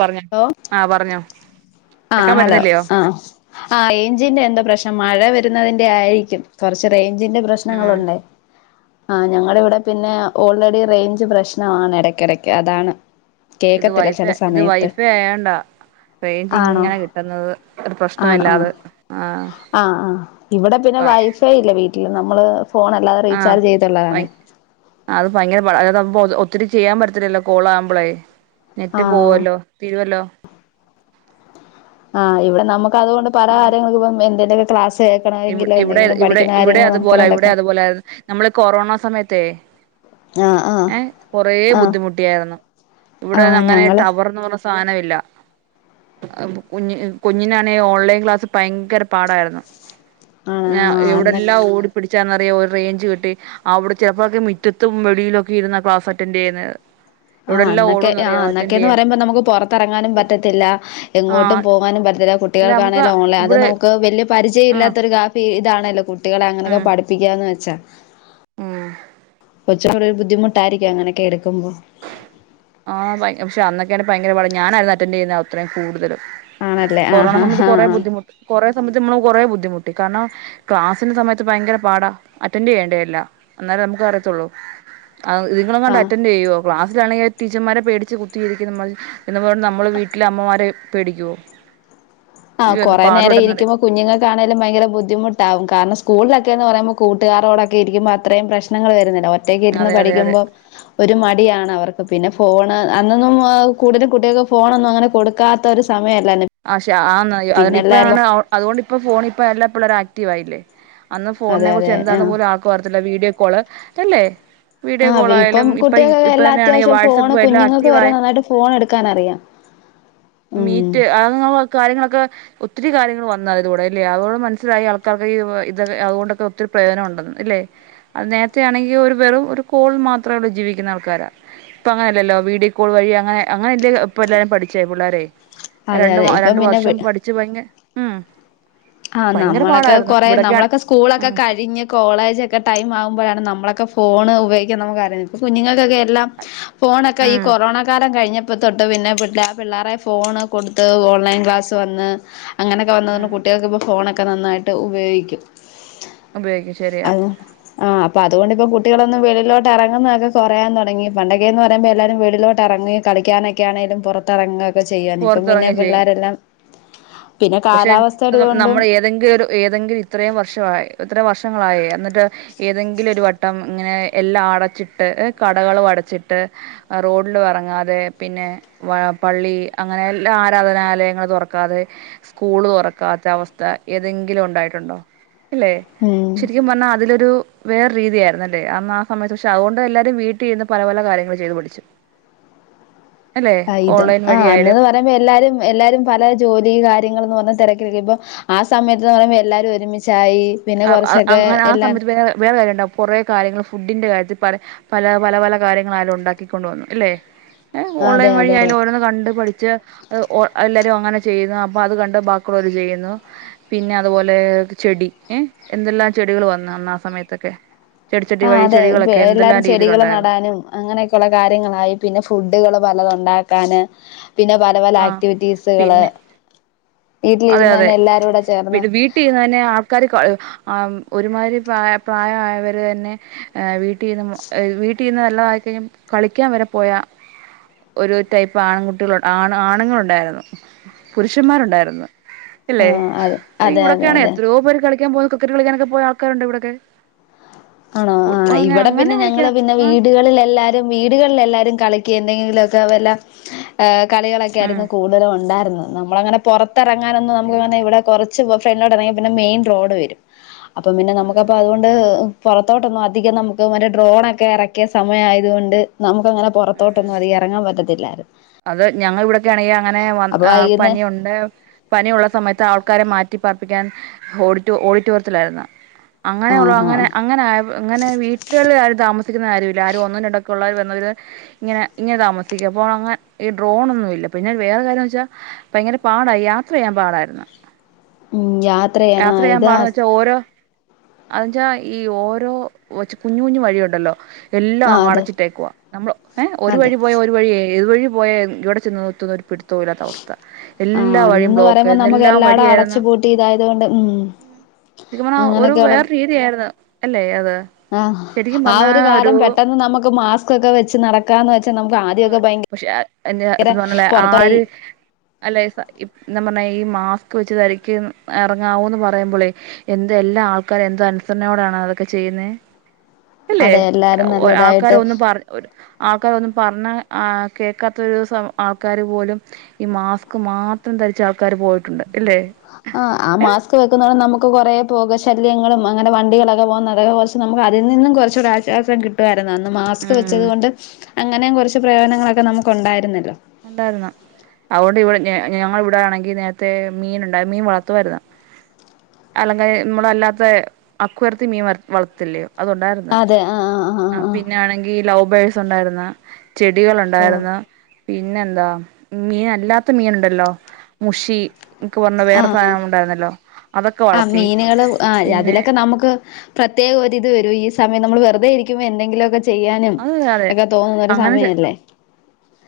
പറഞ്ഞോ ഹലോ ആഹ് പറഞ്ഞോ ആ.. കേക്കാൻ ഹലോ പറ്റുന്നില്ലയോ ആഹ ആ റെഞ്ചിന്റെ എന്തോ പ്രശ്ന പക്ഷെ മഴ വരുന്നതിന്റെ ആയിരിക്കും കുറച്ച് റേഞ്ചിന്റെ ഉം പ്രശ്നങ്ങളുണ്ട് ആഹ് ഞങ്ങളുടെ ഇവിടെ പിന്നെ ഓൾറെഡി റേഞ്ച് പ്രശ്നമാണ് ഇടക്കിടക്ക് അതാണ് കേക്കത്തില്ല ചില സമയത്ത് വേണ്ട റേഞ്ച് ആണോ ഇങ്ങനെ കിട്ടുന്നത് ഒരു ആണോ പ്രശ്നല്ലാതെ ആഹ് ആഹ! ആഹ് ആഹ് ഇവിടെ പിന്നെ വൈഫൈ ഇല്ല വീട്ടില് നമ്മള് ഫോൺ അല്ലാതെ റീചാർജ് ആഹ ചെയ്തുള്ളതാണ് അത് ഭയങ്കര [unintelligible] ഒത്തിരി ചെയ്യാൻ പറ്റത്തില്ലല്ലോ കോള ആകുമ്പോളേ നെറ്റ് ആഹ് പോവല്ലോ തീരുവല്ലോ ആഹ്! ഇവിടെ നമുക്കതുകൊണ്ട് പല കാര്യങ്ങ ഇ എന്തെക്കെ ക്ലാസ് ഇ കേൾക്കണമെങ്കിലോ ഇവിടെ എന്തെങ്കിലും ഇവിടെ പഠിക്കുന്ന ഇവിടെ കാര്യങ്ങൾ അതുപോലെ ഇവിടെ നോക്കണല്ലൊക്കെ അതുപോലെ നമ്മള് കൊറോണ സമയത്തേ- ആഹ് ആഹ് ഏ കൊറേ ആഹ് ബുദ്ധിമുട്ടിയായിരുന്നു ഇവിടെ ആഹ് അങ്ങനെ ഞങ്ങള് ടവർന്ന് പറ- സാനമില്ല കുഞ്ഞ കുഞ്ഞിനാണെ ഓൺലൈൻ ക്ലാസ്സിൽ ഭയങ്കര പാടായിരുന്നു ആഹ് അന്നൊക്കെ എവിടെല്ലാം ഓടി പിടിച്ചാന്ന റേഞ്ച് കിട്ടി അവിടെ ചിലപ്പോക്കെ മുറ്റത്തും വെളിയിലൊക്കെ ഇരുന്ന ക്ലാസ് അറ്റൻഡ് ചെയ്യുന്നത് എവിടെ ആഹ് അന്നൊക്കെ ആ അന്നൊക്കെന്ന് പറയുമ്പോ നമുക്ക് പൊറത്തറങ്ങാനും പറ്റത്തില്ല ആ എങ്ങോട്ടും പോകാനും പറ്റത്തില്ല കു അല്ല നമുക്ക് ട്ടികൾക്കാണേൽ ഓൺലെ അതും ഇവിടെ നമുക്ക് വല്ല്യ ആ പരിചയില്ലാത്തൊരു കാഫി ഇതാണല്ലോ കുട്ടികളെ അങ്ങനെയൊക്കെ പഠിപ്പിക്ക്യാന്ന് വെച്ചാ ആഹ് കൊച്ച്നൊരു ബുദ്ധിമുട്ടായിരിക്കും അങ്ങനെയൊക്കെ എടുക്കുമ്പോ ആഹ് പക്ഷ അന്നൊക്കെയാണ് ഭയങ്കരാപാട ഞാനായിര്‌ന്നു അറ്റന്റെയ്യുന്നെ അത്രയും കൂടുതല് ആണല്ലേ കൊറോണ ആഹ് ആഹ് സമയത്ത് കൊറെ ആഹ് ബുദ്ധിമുട്ട് കൊറെ നമ്മളെ സംബഡിച്ച് നമ്മളൊക്കെ കൊറേ ബുദ്ധിമുട്ടി കാരണം ക്ലാസിന്റെ സമയത്ത് ഭയങ്കര പാട അറ്റെന്റെയ്യേണ്ടേ എല്ലാം അന്നേ ക്ക് അറിയത്തൊള്ളൂ ഇതിങ്ങളെങ്ങാണ്ട് ആഹ് അറ്റെന്റെയ്യോ ക്ലാസ്സിലാണെങ്കി ടീച്ചർമാരെ പേടിച്ച് കുത്തിയിരിക്കും പറഞ്ഞ് എന്നും പർഞൊണ്ട് നമ്മള് വീട്ടിലമ്മമാരെ പേടിക്കൊ? ആഹ് കൊറെ നേരം ഇരിക്കുമ്പോ കുഞ്ഞുങ്ങക്കാണേലും ഭയങ്കര ബുദ്ധിമുട്ടാവും കാരണം സ്കൂൾലൊക്കെ ലൊക്കെന്ന് പറയുമ്പോ കൂട്ടുകാരോടൊക്കെ ഇരിക്ക്മ്പോ അത്രയും പ്രശ്ങ്ങൾ വരുന്നില്ല ഒ ഒറ്റക്കിരുന്ന് അതെ അതെ അതെ പഠിക്കുമ്പോ ഒരു മടിയാണവർക്ക് ഇപ്പപിന്നെ ഫോണ് അന്നൊന്നും കൂടുതലും കുട്ട്യാൾക്ക് ഫോണൊന്നും അങ്ങനെ കൊടുക്കാത്തൊരു സമയ ആക്ഷെ ആന്ന് ഇപ്പെയാണ് അതുകൊണ്ട്പ്പ ഫോണിപ്പെല്ലാ പിള്ളേരും ആക്റ്റീവായില്ലേ? അന്ന് അതെ ഫോണിനെ അതെ കുറിച്ച് എന്താന്ന് ആഹ് പോലും ആൾക്കും അറിയത്തില്ല വീഡിയോ കോള് അല്ലേ വീഡിയോ ആഹ് കോൾ അതെ ഇപ്പം ആയാലും ഇപ്പൊ കുട്ടികൾക്കൊക്കെ ഇപ്പൊ എല്ലാം തന്നെയാണെങ്കിൽ അത്യാവശ്യം ഫോണ് വാട്സആപ്പ് എല്ലാം കുഞ്ഞുങ്ങക്ക് വരെ ആക്റ്റീവായി നന്നായിട്ട് ഫോണെടുക്കാനറിയാം ഉം ആവക കാര്യങ്ങളൊക്കെ ഒ ഒത്തിരി കാര്യങ്ങള് വന്ന് അതിലൂടെ ഇല്ലേ അതുകൊണ്ട് മനസ്സിലായി ആൾക്കാർകൊക്കെ ഇത ഇത് അത്കൊണ്ടൊക്കെ ഒത്തിരി പ്രയോജനം ഒണ്ടെന്ന് ഇല്ലെ? അത് നേരത്തെ ആണെങ്കി ഒരു വെറും ഒരു കോൾ മാത്രേടെ ജീവിക്കുന്ന ആൾക്കാരാ ഇപ്പങ്ങനല്ലല്ലോ വീഡിയോ കോൾ വഴി അങ്ങനെ അങ്ങനെ ഇപ്പ എല്ലാരും പഠിച്ചെ പിള്ളാരേ ആഹാ അതെ രണ്ട് അതെ ഇപ്പം രണ്ടു വർഷം പിന്നെ പഠിച്ചു പോയെങ്കെ ഉംഹ് ആഹ് നമ്മളൊക്കെ കൊറെ നമ്മളൊക്കെ സ്കൂളൊക്കെ ഉം കഴിഞ്ഞ് കോളേജക്കെ ടൈം ആവുമ്പഴാണ് നമ്മള ഒക്കെ ഫോണ് ഉപയോഗിക്കാൻ നമുക്കറിയിന്ന് ഇപ്പൊ കുഞ്ഞുങ്ങെക്കെക്കെ എല്ലാം ഫോണൊക്കെ ഈ ഉം കൊറോണ കാലം കഴിഞ്ഞ ഇപ്പ തൊട്ട് പിന്നെ പി പിള്ളേരെ ഫോൺ കൊടുത്ത് ഓൺലൈൻ ക്ലാസ് വന്ന് അങ്ങനെക്കെ വന്ന് വന്ന ഉം ഫോണൊക്കെ നന്നായിട്ട് ഉപയോഗിക്കും ഉപയോഗിക്കും ശെരിയാ അപ്പത്കൊണ്ടിപ്പം കുട്ടികളൊന്നും വെളിയിലോട്ടെറങ്ങുന്നൊക്കെ കൊറയാൻ തൊടങ്ങി പണ്ടൊക്കെയെന്ന് പറയുമ്പോ എല്ലാരും വെളിയിലോട്ടെറങ്ങി ക കളിക്കാനൊക്കെയാണേലും പൊറത്തിറെങ്ങെക്കെ ചെയ്യവാര്ന്ന് ഇപ്പം പിന്നെ പൊറത്തിറങ്ങി ചെയ്യും പിള്ളേരെല്ലാം പിന്നെ കാലാവസ്ഥ നമ്മള് ഏതെങ്കിലൊരു ഏതെങ്കിലു ഇത്രയും വർഷവായി ഇത്ര വർഷങ്ങളായി എന്നിട്ട് ഏതെങ്കിലും ഒരു വട്ടം ഇങ്ങനെ എല്ലാം അടച്ചിട്ട് കടകളും അടച്ച് ച്ചിട്ട് റോഡിലും എറങ്ങാതെ പിന്നെ പള്ളി അങ്ങനെയെല്ലാ ആരാധനാലയങ്ങളും തൊറക്കാതെ സ്കൂള് തൊറക്കാത്ത അവസ്ഥ ഏതെങ്കിലും ഉണ്ടായിട്ടുണ്ടോ? അല്ലെ ഉം ശെരിക്കും പറഞ്ഞാ അതിലൊരു വേറെ രീതിയായിരുന്നല്ലേ അന്ന് ആ സമയത്ത് പക്ഷെ അഹോണ്ട് എല്ലാരും വീട്ടിര്ന്ന് പല പല കാര്യങ്ങള് ചെയ്തു പഠിച്ചു [inaudible] ആഹ് ഇത് ഓൺലൈൻ ആഹ് അന്ന് വഴിയായാലും പറയുമ്പോ എല്ലാരും എല്ലാരും പല ജോലി കാര്യങ്ങൾന്ന് പർഞ്ഞ് തിരക്കിലക്ക ഇപ്പോ ആ സമയത്ത് പറയ്പോ എല്ലാരും ഒരുമിച്ചായി പിന്നെ ആഹ് അഹ് കുറച്ചൊക്കെ അങ്ങനെ ആ എല്ലാ സമയത്ത് വേറെ കാര്യണ്ടാവും കുറേ കാര്യങ്ങൾ ഫുഡിന്റെ കാര്യത്തി പറിംപല പല പല കാര്യങ്ങളായാലും ഉണ്ടാക്കിക്കൊണ്ട്‌വന്നു അല്ലെ? ഏഹ് അതെ ഓൺലൈൻ വഴി അതെ അതെ ആയാലും ഓരോന്ന് കണ്ട് പഠിച്ച് ഒഹ് ഏഹ് അങ്ങനെ ചെയ്യുന്നു അപ്പൊ അത് കണ്ട് ബാക്കുള്ളോര് ചെയ്യുന്നു പിന്നെ അതുപോലെ ചെടി ഏഹ് എന്തെല്ലാം ചെടികൾ വന്നു അന്നാ സമയത്തൊക്കെ? ചെടിച്ചട്ടി ആഹ് വഴി അതെ ചെടികളൊക്കെ എന്തെല്ലാം എല്ലാരും ചെടികള് രീതിയിലുണ്ടായിരുന്നു നടാനും അങ്ങനെയൊക്കൊള്ള കാര്യങ്ങളായി പിന്നെ ഫുഡുകള് പലതുണ്ടാക്കി ക്കാന് പിന്നെ പല പല ആ ആക്ടിവിറ്റീസുകള് പിന്നെ അതെ വീട്ടിലിരുന്ന് അതെ തന്നെ എല്ലാരൂടെ ചേർന്ന് വീട്ടിര്ന്ന്തന്നെ ആൾക്കാര് ആം ഒരുമാതിരി പ്രായ പ്രായായവര് തന്നെ വീട്ടിന്ന് ഇഹ് വീട്ടി ന്ന് നല്ലതായി കഴിഞ്ഞും കളിക്കാൻ വരെ പോയാ ഒരു ടൈപ്പ് ആൺകുട്ടികൾ ആ ആണുങ്ങൾ ഉണ്ടായിരുന്നു പുരുഷന്മാരുണ്ടായിരുന്നു ആ ഇല്ലെ അതെ അതെ അതെ ഇവിടെൊക്കെയാണ് അതെ എത്രയോ പേര് കളിക്കാൻ പോകുന്നത് ക്രിക്കറ്റ് കളിക്കനാനൊക്കെ പോയ ആൾക്കാരുണ്ട് ഇവിടൊക്കെ ആണോ ആ ഫുട്ബോൾ ഇവിടെ അങ്ങനെ പിന്നെ കളിക്കാ ഞങ്ങള് പിന്നെ ആ വീടുകളിൽ എല്ലാരും വീടുകളിലെല്ലാരും കളി എന്തെങ്കിലുമൊക്കെ വല്ല കളികളൊക്കെ ഉം ആയിരുന്നു കൂടുതലും ഉണ്ടായിരുന്നത് നമ്മളങ്ങനെ പുറ ഇറങ്ങാനൊന്ന നമുക്ക് ഇവിടൊക്കെ ഇവിടെ കുറച്ച് ഫ്രണ്ടോട്ട ഇങ്ങി പിന്നെ മെയിൻ റോഡ് വരും അപ്പൊ പിന്നെ ഉം നമുക്കപ്പ അതുകൊണ്ട് പുറത്തോട്ടൊന്നും അധികം നമുക്ക് മറ്റേ ഡ്രോണൊക്കെ ഇറക്കിയ സമയയതുകൊണ്ട് ഇപ്പ അങ്ങനെ ഉം പുറത്തോട്ടൊന്നും അതി ഇറങ്ങാൻ പറ്റത്തില്ലായിരുന്നു അത് ഞങ്ങ ഇവിടെ [unintelligible] അങ്ങനെ വ അപ്പൊ വൈകുന്നേ പനിയുണ്ട് പനിയ ഉുള്ള സമയത്ത് ആൾക്കാരെ മാറ്റി പർപ്പിക്കാൻ ഓടി ഓഡിറ്റോറിയത്തിലായിരുന്ന അങ്ങനെയ ഉള്ള ആഹാ അങ്ങനെ അങ്ങനെ അങ്ങനെ വീട്ടുകളിൽ ആു രാ താമസിക്കുന്ന കാര്യമില്ല ആരും ഒന്നിന ഇടക്കള്ള ഇങ്ങനെ ഇങ്ങനെ താമസിക്ക അപ്പോ അങ്ങെ ഈ ഡ്രോൺന്നുമില്ല പിന്നെ വേറെ കാര്യംന്ന് വെച്ചാ ഭയങ്കര പാടായി യാത്ര ചെയ്യാൻ പാടായിരുന്നു ഉം ചെയ്യാനാ യാത്ര ചെയ്യാൻ ഇതാ പാടന്ന് വെച്ചാ ഓരോ അന്ന്ച്ച ഈ ഓരോ [unintelligible] കുഞ്ഞു കുഞ്ഞു വഴിയ ഉണ്ടല്ലോ ആ എല്ലാം അ അതെ അടച്ചിട്ടേകുവ നമ്മ ഏ ഒരു അതെ വഴി പോയാ ഒരു വഴി യേതുതുവഴി പോയ എവിടെ ചെന്ന് നിർത്തൂന്ന് ഒരു [unintelligible] [unintelligible] അവസ്ഥ ആഹ് എല്ലാ വഴിയും അന്നന്ന് ബ്ലോക്ക് പറയുമ്പോ ആയിരുന്നു നമുക്ക് എല്ലാം എല്ലാടം അടച്ചു വഴിയായിരുന്ന് പൂട്ടി ഇതായത് കൊണ്ട് ഉം [unintelligible] ശരിക്കും പറഞ്ഞ ഒരു അങ്ങനെയൊക്കെയുള്ള വേറെ രീതിയായിരുന്നു അല്ലേ അത് ആഹ് ശരിക്കും ആ പറഞ്ഞാ ഒരു കാലം പെട്ടെന്ന് നമുക്ക് മാസ്ക്ക്കൊക്കെ വെച്ച് നടക്കാന്ന് വെച്ചാ [unintelligible] ആതെ ഭയങ്കര പക്ഷെ എ [unintelligible] പറഞ്ഞല്ലേ പൊറത്തോയി ആര് അല്ലെ [unintelligible] [unintelligible] ഇറങ്ങാവൂന്ന് പറയുമ്പോളേ എന്ത് എല്ലാ ആൾക്കാരും എന്ത് അനുസരണയോടാണ് അതൊക്കെ ചെയ്യുന്നെ അല്ലെ അതെ എല്ലാരും നല്ല ആൾക്കാര ഇതായിട്ട് ഒന്നും [unintelligible] ആൾക്കാര ഒന്നും കേൾക്കാത്തരു ആൾക്കാർ പോലും ഈ മാസ്ക് മാത്രം ധരിച്ച ആൾക്കാർ പോയിട്ടുണ്ട് ഇല്ലേ ആ ആ മാസ്ക് വെക്കുന്നാണ് നമുക്ക് [unintelligible] കുറെേ പോക ശല്യങ്ങളും അങ്ങനെ വണ്ടികളൊക്കെ പോകുന്നതൊക്ക കുറച്ച് നമുക്ക് അതിൽന്നും കുറച്ചൊരു ആശ്വാസം കിട്ടാൻ അന്ന് മാസ്ക് ഉം വെച്ചത് കൊണ്ട് അങ്ങനെയ്ം കുറച്ച് പ്രയോജനങ്ങളൊക്കെ നമുക്ക് ഉണ്ടായിരുന്നല്ലോ ഉണ്ടായിരുന്നു അതുകൊണ്ട് ഇവിടെ ഞ ഞങ്ങ ഇവിടെ ആണെങ്കി നേരത്തെ മീൻ ഉണ്ടായി മീൻ വളർത്തുമായിരുന്നു അല്ലെങ്ക നമ്മളല്ലാത്ത അക്ക്വാറിയത്തി മീൻ വ വളർത്തില്ലേ അത്ണ്ടായിരുന്ന്, അതെ ആഹ് ആഹ് ആ ആഹ് ആഹ് പിന്നെ ആണെങ്കി ലവ് ബേഴ്സ് ഉണ്ടായിരുന്ന് ചെടികൾ ഓഹ് ഉണ്ടായിരുന്നു പിന്നെ എന്താ, മീൻ അല്ലാത്ത മീൻ ഉണ്ടല്ലോ മുഷി എനിക്ക് പറഞ്ഞ വേറെ സാധനം ഉണ്ടായിരുന്നല്ലോ അതൊക്കെ ആ് വളർത്തി മീനുകൾ ആ പിന്നെ അതിലൊക്കെ നമുക്ക് പ്രത്യേകം ഒരിത് വരും ഈ സമയം [unintelligible] നമ്മൾ വെറുതെ ഇരിക്കുമ്പോ എന്തെങ്കിലുമൊക്കെ ചെയ്യാനും അത് ഒക്കെ തോന്നുന്ന ഒരു സമയല്ലേ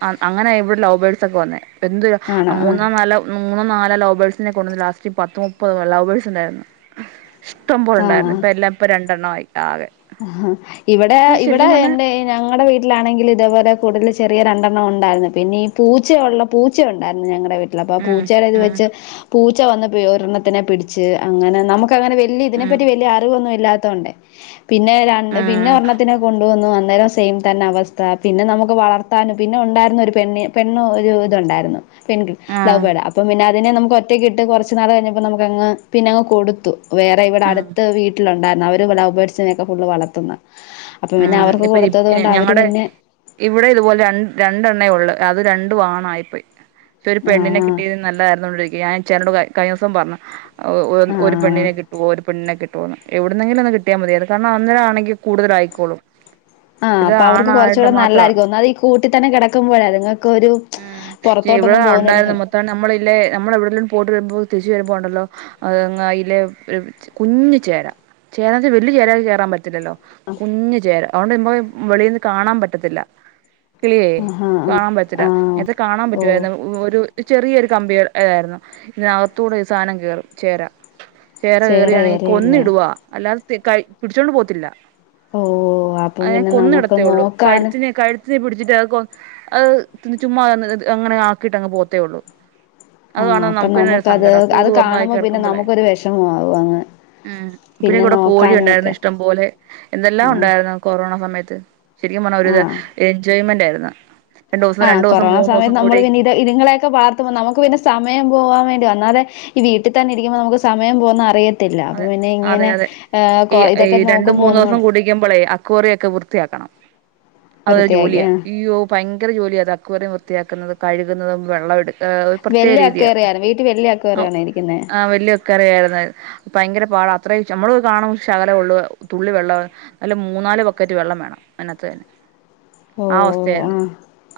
ആ അങ്ങനെയ ഇവിടെ ലോബേൾസ് ഒക്കെ വന്നേ എന്ത് ആണോ ആ മൂന്നോ നാലോ മൂന്നോ നാലോ ലൗവ്ബേർഡ്‌സ് [unintelligible] ലാസ്റ്റ് പത്ത്, മുപ്പത് ലവ്ബേഴ് ഉണ്ടായിരുന്നു ഇഷ്ടം പോല ആ ഉണ്ടായിരുന്നു ഇപ്പ എല്ലാം ഇപ്പ രണ്ടണ്ണയി ആ ഇവിടെ ഇവിടെ ശരിക്കും പറഞ്ഞാ എന്തായി ഞങ്ങളടെ വീട്ടിലാണെങ്കിൽ ഇതേപോലെ കൂടുതൽ ചെറിയ രണ്ട് [unintelligible] ഉണ്ടായിരുന്നു പിന്നെ ഈ പൂച്ചയ ഉള്ള പൂച്ച ഉണ്ടായിരുന്നു ഞങ്ങളുടെ വീട്ടില് അപ്പ ഉം പൂച്ചയുടെ ഇത് ഉം വെച്ച് [unintelligible] പൂച്ച വന്ന് ഒരെണത്തിനെ പിടിച്ച് അങ്ങനെ നമുക്ക്ങ്ങനെ വലിയ ഉം ഇതിനെപ്പറ്റി വലിയ അറിവൊന്നും ഇല്ലാത്ത [unintelligible] പിന്നെ [unintelligible] പിന്നെ ഉം ഒർണ്ണത്തിന കൊണ്ടുവന്നു [unintelligible] സെയിം തന്നെ അവസ്ഥ പിന്നെ നമുക്ക് വളർത്താനും പിന്നെ ഉണ്ടായിരുന്നു ഒരു പെണ്ണ്, പെണ്ണ് ഒരു ഇതുണ്ടായിരുന്നു ആഹ് [unintelligible] അപ്പം [unintelligible] അതിനെ നമക്ക് ഒറ്റയ്ക്ക് ഇട്ട് കുറച്ച്നാൾ കഴഞ്ഞപ്പോ നമുക്ക്ങ്ങ് പിനങ്ങ് കൊടുത്തു വേറെ ഇവിടെ ഉം അടുത്ത് വീട്ടിലുണ്ടായിരരുന്നു അവര് ലൗബേട്സിനെക്കേ ഫുള് വളർത്തുന്ന അപ്പൊ പിന്നെ ആഹ് അവർക്ക് ഇപ്പ കൊടുത്തത് കൊണ്ട് അവര് ഞങ്ങടെ പിന്നെ ഇവിടെ ഇതുപോലെ രണ്ട് രണ്ടെണെയുളള് അത് രണ്ടു ആണായിപോയി [unintelligible] ഒരു പെണ്ണിനെ ആഹ് കിട്ടിയിർന്ന് [unintelligible] [unintelligible] കഴിഞ്ഞോസം പറഞ് ഒരു ആഹ് പെണ്ണിനെ കിട്ടുവോ ഒരു പെണ്ണിനെ [unintelligible] [unintelligible] എവിടുന്നെങ്കിലും ഒന്ന് കിട്ടിയാൽ മതിയാണ് കാരണം അന്നേരാ ആണെങ്കി കൂടുതലാ യിക്കോളും. ആഹ് അപ്പൊ അവർക്ക് കുറച്ചൊടെ നല്ലായിരിക്കും ഒന്നാത് ഈ കൂട്ടിത്തന്നെ കിടക്കുമ്പോഴേ അത്ങ്ങക്ക് ഒരു [unintelligible] ഇവിടെ പുറത്തോട്ടൊന്നും പോകുന്നില്ല ഉണ്ടായിരുന്ന മൊത്തം നമ്മളല്ലെ നമ്മള എവിടെല്ലും പോട്ട് വരുമ്പോ [unintelligible] [unintelligible] വരുമ്പോണ്ടല്ലോ അതങ്ങ് അയിലെ കുഞ്ഞു ചേരാ ചേർത് വെള്ളി ചേരാ കേയറാൻ പറ്റില്ലല്ലോ. കുഞ്ഞ് ചേരാ അതോണ്ട് [unintelligible] വെളിൽന്ന് കാണാൻ പറ്റത്തില്ല. കിളിയേ ആഹ് ആഹ് കാണാൻ പറ്റ്ല്ല ആഹ് ആഹ് നേത്തെ കാണാൻ ഓ പറ്റുവരുന്നു ഒരു ചെറിയൊരു കമ്പി ഏതായിരുന്നു പിന്നെഅത്തുകൂടെ ഇ സാനം കേറും ചേരാ ചേര ചേറ കേയറിയാണെങ്കിൽ ഏറെയല്ലേ കൊന്നിടുവാ അല്ലാതെ തി കയ് പിടിച്ചോണ്ട് പോത്തില്ല. ഓ അപ്പം അതിനെ പിന്നെ നമുക്ക് കൊന്നിടത്തേള്ളു നോക്കാന് കഴുത്തിനെ കഴുത്തിനെ പിടിച്ചിട്ട് [unintelligible] കൊ അഹ് ചുമ്മാ അങ്ങനെ ആക്കിട്ട് അങ്ങ് പോത്തേള്ളൂ. അത് ആഹ് വേണ അപ്പൊ നമുക്ക്ന്നെ ഒരു നമുക്കത് സങ്കടം അത് കൂട്ർന്നയിട്ട് കാണുമ്പോ പിന്നെ കിടക്കുമ്പോളേ നമുക്കൊരു വിഷമാവും അങ്ങ് അഹ് പിന്നെ കൂടെ നോക്കാനും കോഴിണ്ടായിരുന്നു ഒക്കെ ഇഷ്ടംപോലെ എന്തെല്ലാം ആഹ് ഉണ്ടായിരുന്നു കൊറോണ സമയത്ത് ശരിക്കും പറഞ്ഞാ ഒരു ആഹ് എൻജോയ്മെന്റ് ആയിരുന്നു രണ്ടു ദിവസം ആഹ് രണ്ടു ദിവസം കൊറണ മൂന്ന് സമയ ദിവസം നമ്മൾ കൂടി പിനെ ഇത് ഇതിങ്ങളൊക്കെ വളർത്തുമ്പോ നമുക്ക് പിന്നെ സമയം പോവാൻ വേണ് ഒന്നാതെ ഈ വീട്ടിതന്നെ ഇരിക്കുമ്പോ നമക്ക് സമയം പോകുന്ന അറിയ ത്തില്ല അപ്പൊ അതെ പിന്നെ അതെ ഇങ്ങനെ അതെ ഏ ഈ കൊ ഈ ഇതൊക്കെ രണ്ടും നോക്കുമ്പോ മൂന്ന് ദിവസം ഒന്നൂടെ കൂടിക്കുമ്പോളേ അക്വേറിയൊക്കെ വൃത്തിയാക്കണം അതൊരു വൃത്തിയാക്കി ജോലിയാ ആഹ് യ്യോ ഭയങ്കര ജോലിയാ അക്കോറിയ വൃത്തിയാക്കുന്നത് കഴുകുന്നതും വെള്ളട്ട് ഏ ഒരു പ്രത്യേക വല്യ രീതിയ അക്വേറിയാണ് വീട്ടിൽ വല്യ അക്വേറിയാണോ ഇരിക്കുന്നേ ആ വല്യൊക്കെറിയായിരുന്നു ഭയങ്കര പാടാ അത്രയും ച്ച അമ്മള് കാണുമ്പ ശകലെള്ളൂ തുള്ളി വെള്ളവേ അതില് മൂന്നാല് ബക്കറ്റ് വെള്ളം വേണം. അനത്ത് തന്നെ ആ അവസ്ഥയായിരുന്നു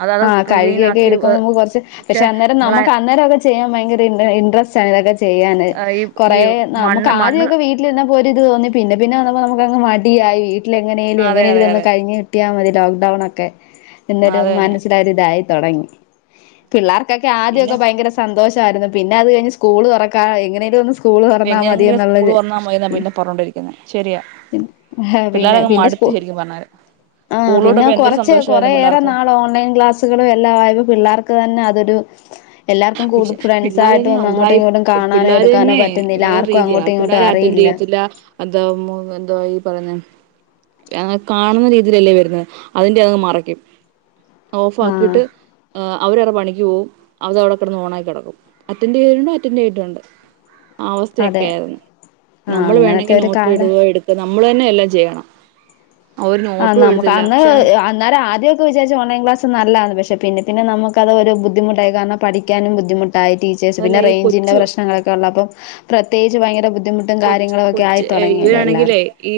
അത് അത് ആഹ് ക്ലീൻ കഴുകിയൊക്കെ ആക്കി എടുക്കുമ്പോ ഏ നമുക്ക് കുറച്ച് പക്ഷെ അന്നേരം നമുക്ക് അന്നേരം ഒക്കെച് ചെയാൻ ഭയങ്ക ഇട്ര ഇട്രസ്റ്റാ അതൊക്കെ ചെയ്യാന് ഈ ഈ കൊറേ നമുക്ക് മണ്ണ് മണ്ണ് ആദ്യോക്കെ വീട്ടിൽര്ന്ന പോ പ്‌ ഇത് തോന്നി പിന്നെപിന്നെ വന്നപോ നമുക്ക് അങ്ങ് മടിയായി വീട്ല് എങ്ങനേലു അതെ അതെ എങ്ങാനേലതൊന്ന് അതെ കഴിഞ്ഞ് കിട്ടിയാ മതി ലോക്ക്ഡൗൺൊക്കെ ഇന്നൊരു അത് തന്നെ മനസ്സിലൊരു ഇതായി തുടങ്ങി പിള്ള എനിക്ക് പിന്നെ ആദ്യക്കെ ഭയങ്കര സന്തോഷായിരുന്നു പിന്നെ അത് കഴിഞ്ഞ് സ്കൂൾതുറക്കാറായി എങ്ങനെലും ഒന്ന് സ്കൂൾ എങ്ങനെങ്കിലും സ്കൂൾ തുറന്നാ മതിന്നാ പിന്നെ പറഞ്ഞോണ്ടിരിക്കുന്നേ ശരിയാ. പിന്നെ പിള്ളേരങ്ങ് പിന്നെ മടുത്ത് സ്കൂ ശരിക്കും പറഞ്ഞല് സ്കൂളിലോട്ടപ്പ എന്തൊരു സന്തോഷ കൊറേയേറെ നാൾ ഓൺലൈൻ ക്ലാസ്സുകള് എല്ലാംആയപ്പ പിള്ളേർക്ക് തന്നെ അതൊരു എല്ലാർക്കും കൂടി പക്ഷെ ഫ്രണ്ടസായിട്ട് പിള്ളേരെന്നെ ഒന്നും അങ്ങോട്ടും ഉടായി ഇങ്ങോട്ടും കാണാനോ പിള്ളേർ എടുക്കാനോ പറ്റുന്നില്ല ആർക്കും അങ്ങോട്ടും ഇങ്ങോട്ടും അറിയില് ത്തില്ല അതാവുമ്പോ എന്താ ഈ പറയുന്നേ കാണുന്ന രീതിയിലല്ലേ വരുന്നേ അതിന്റെ അങ്ങ് മറക്കും ഓഫ് ആഹ് ആക്കിയിട്ട് അവര് അവറേ പണിക്ക് പോവും അതവിടെ കെടന്ന് ഓണായി കിടക്കും അറ്റൻറ് ചെയ്ട്ടുണ്ട് അറ്റൻറ് ചെയ്ട്ടുണ്ട്. അവസ്ഥയൊക്കെ അതെ ആയിരുന്നു ആഹ് നമ്മൾ അങ്ങനത്തെ വേണെങ്കിൽ ഒരു കാല നോട്ട്ഴുതുക എടുക്കുക അമ്മള് ന്നെ എല്ലാം ചെയ്യണം അവര് ആ നോട്ടും നമുക്ക് എഴുതില്ല അന്ന് പക്ഷെ അന്നേരം ആദ്യക്കെ വിചാരിച്ചു ഓൺലൈൻ ക്ലാസ് നല്ലതാണ് പക്ഷെ പിന്നെ പിന്നെ നമുക്കത് ഒരു ബുദ്ധിമുട്ടായി കാരണം പഠിക്കാനും ബുദ്ധിമുട്ട് ട്ടായ് ടീച്ചേഴസ് അതല്ല പിന്നെ ഈ റേഞ്ചിന്റെ കൊച്ചു പ്രശ്നങ്ങളൊക്കെ ഉള്ളപ്പം പ്രത്യകിച്ച് ഭയങ്കര ബു കൊച്ച് കൊച്ച ഇവരാണെങ്കിലേ എല്ലാർക്കും ഈ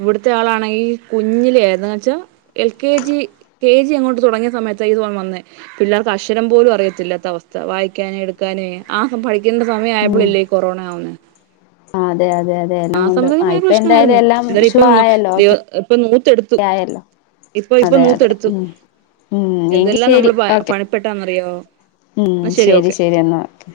ഇവിടത്തെ ആളാണെങ്കി കുഞ്ഞിലേ ആയിര്ന്ന് എന്ന്‌വെച്ചാൽ L K G K G അങ്ങോട്ട് തുടങ്ങിയ സമയത്താ ഈ സ്വഭാവം വന്നേ പിള്ളേർക്ക് അക്ഷരം പോലും അറിയത്തില്ലാത്ത അവസ്ഥ വായിക്കാനും എടുക്കാനും ആം പഠിക്ക ക്ക്ണ്ട സമയ ഉം ആയപ്പോളല്ലേ ഈ [unintelligible] കൊറോണ വന്നേ. ആ അതെ അതെ അതെ ആ എല്ലാം കൊണ്ടും സമ്മ്യത് ഭയ ഇപ്പൊ എന്തായാലും പ്രശ്നവായിരുന്നു എല്ലാം എന്താലും ഇപ്പൊ ഷുവ ആയല്ലോ ഓക്കെ ഇപ്പൊ നൂറ്റെടുത്തു ആയല്ലോ ഇപ്പൊ ഇപ്പൊ അതെ അതെ നൂത്തടുത്തു ഉം ഉം എങ്കി എന്തെല്ലാം ശരി നമ്മള് പെ ഓക്കെ പണിപ്പെട്ടാന്നറിയാമോ ഉം ശരി ശരി എന്നാ ഓക്കെ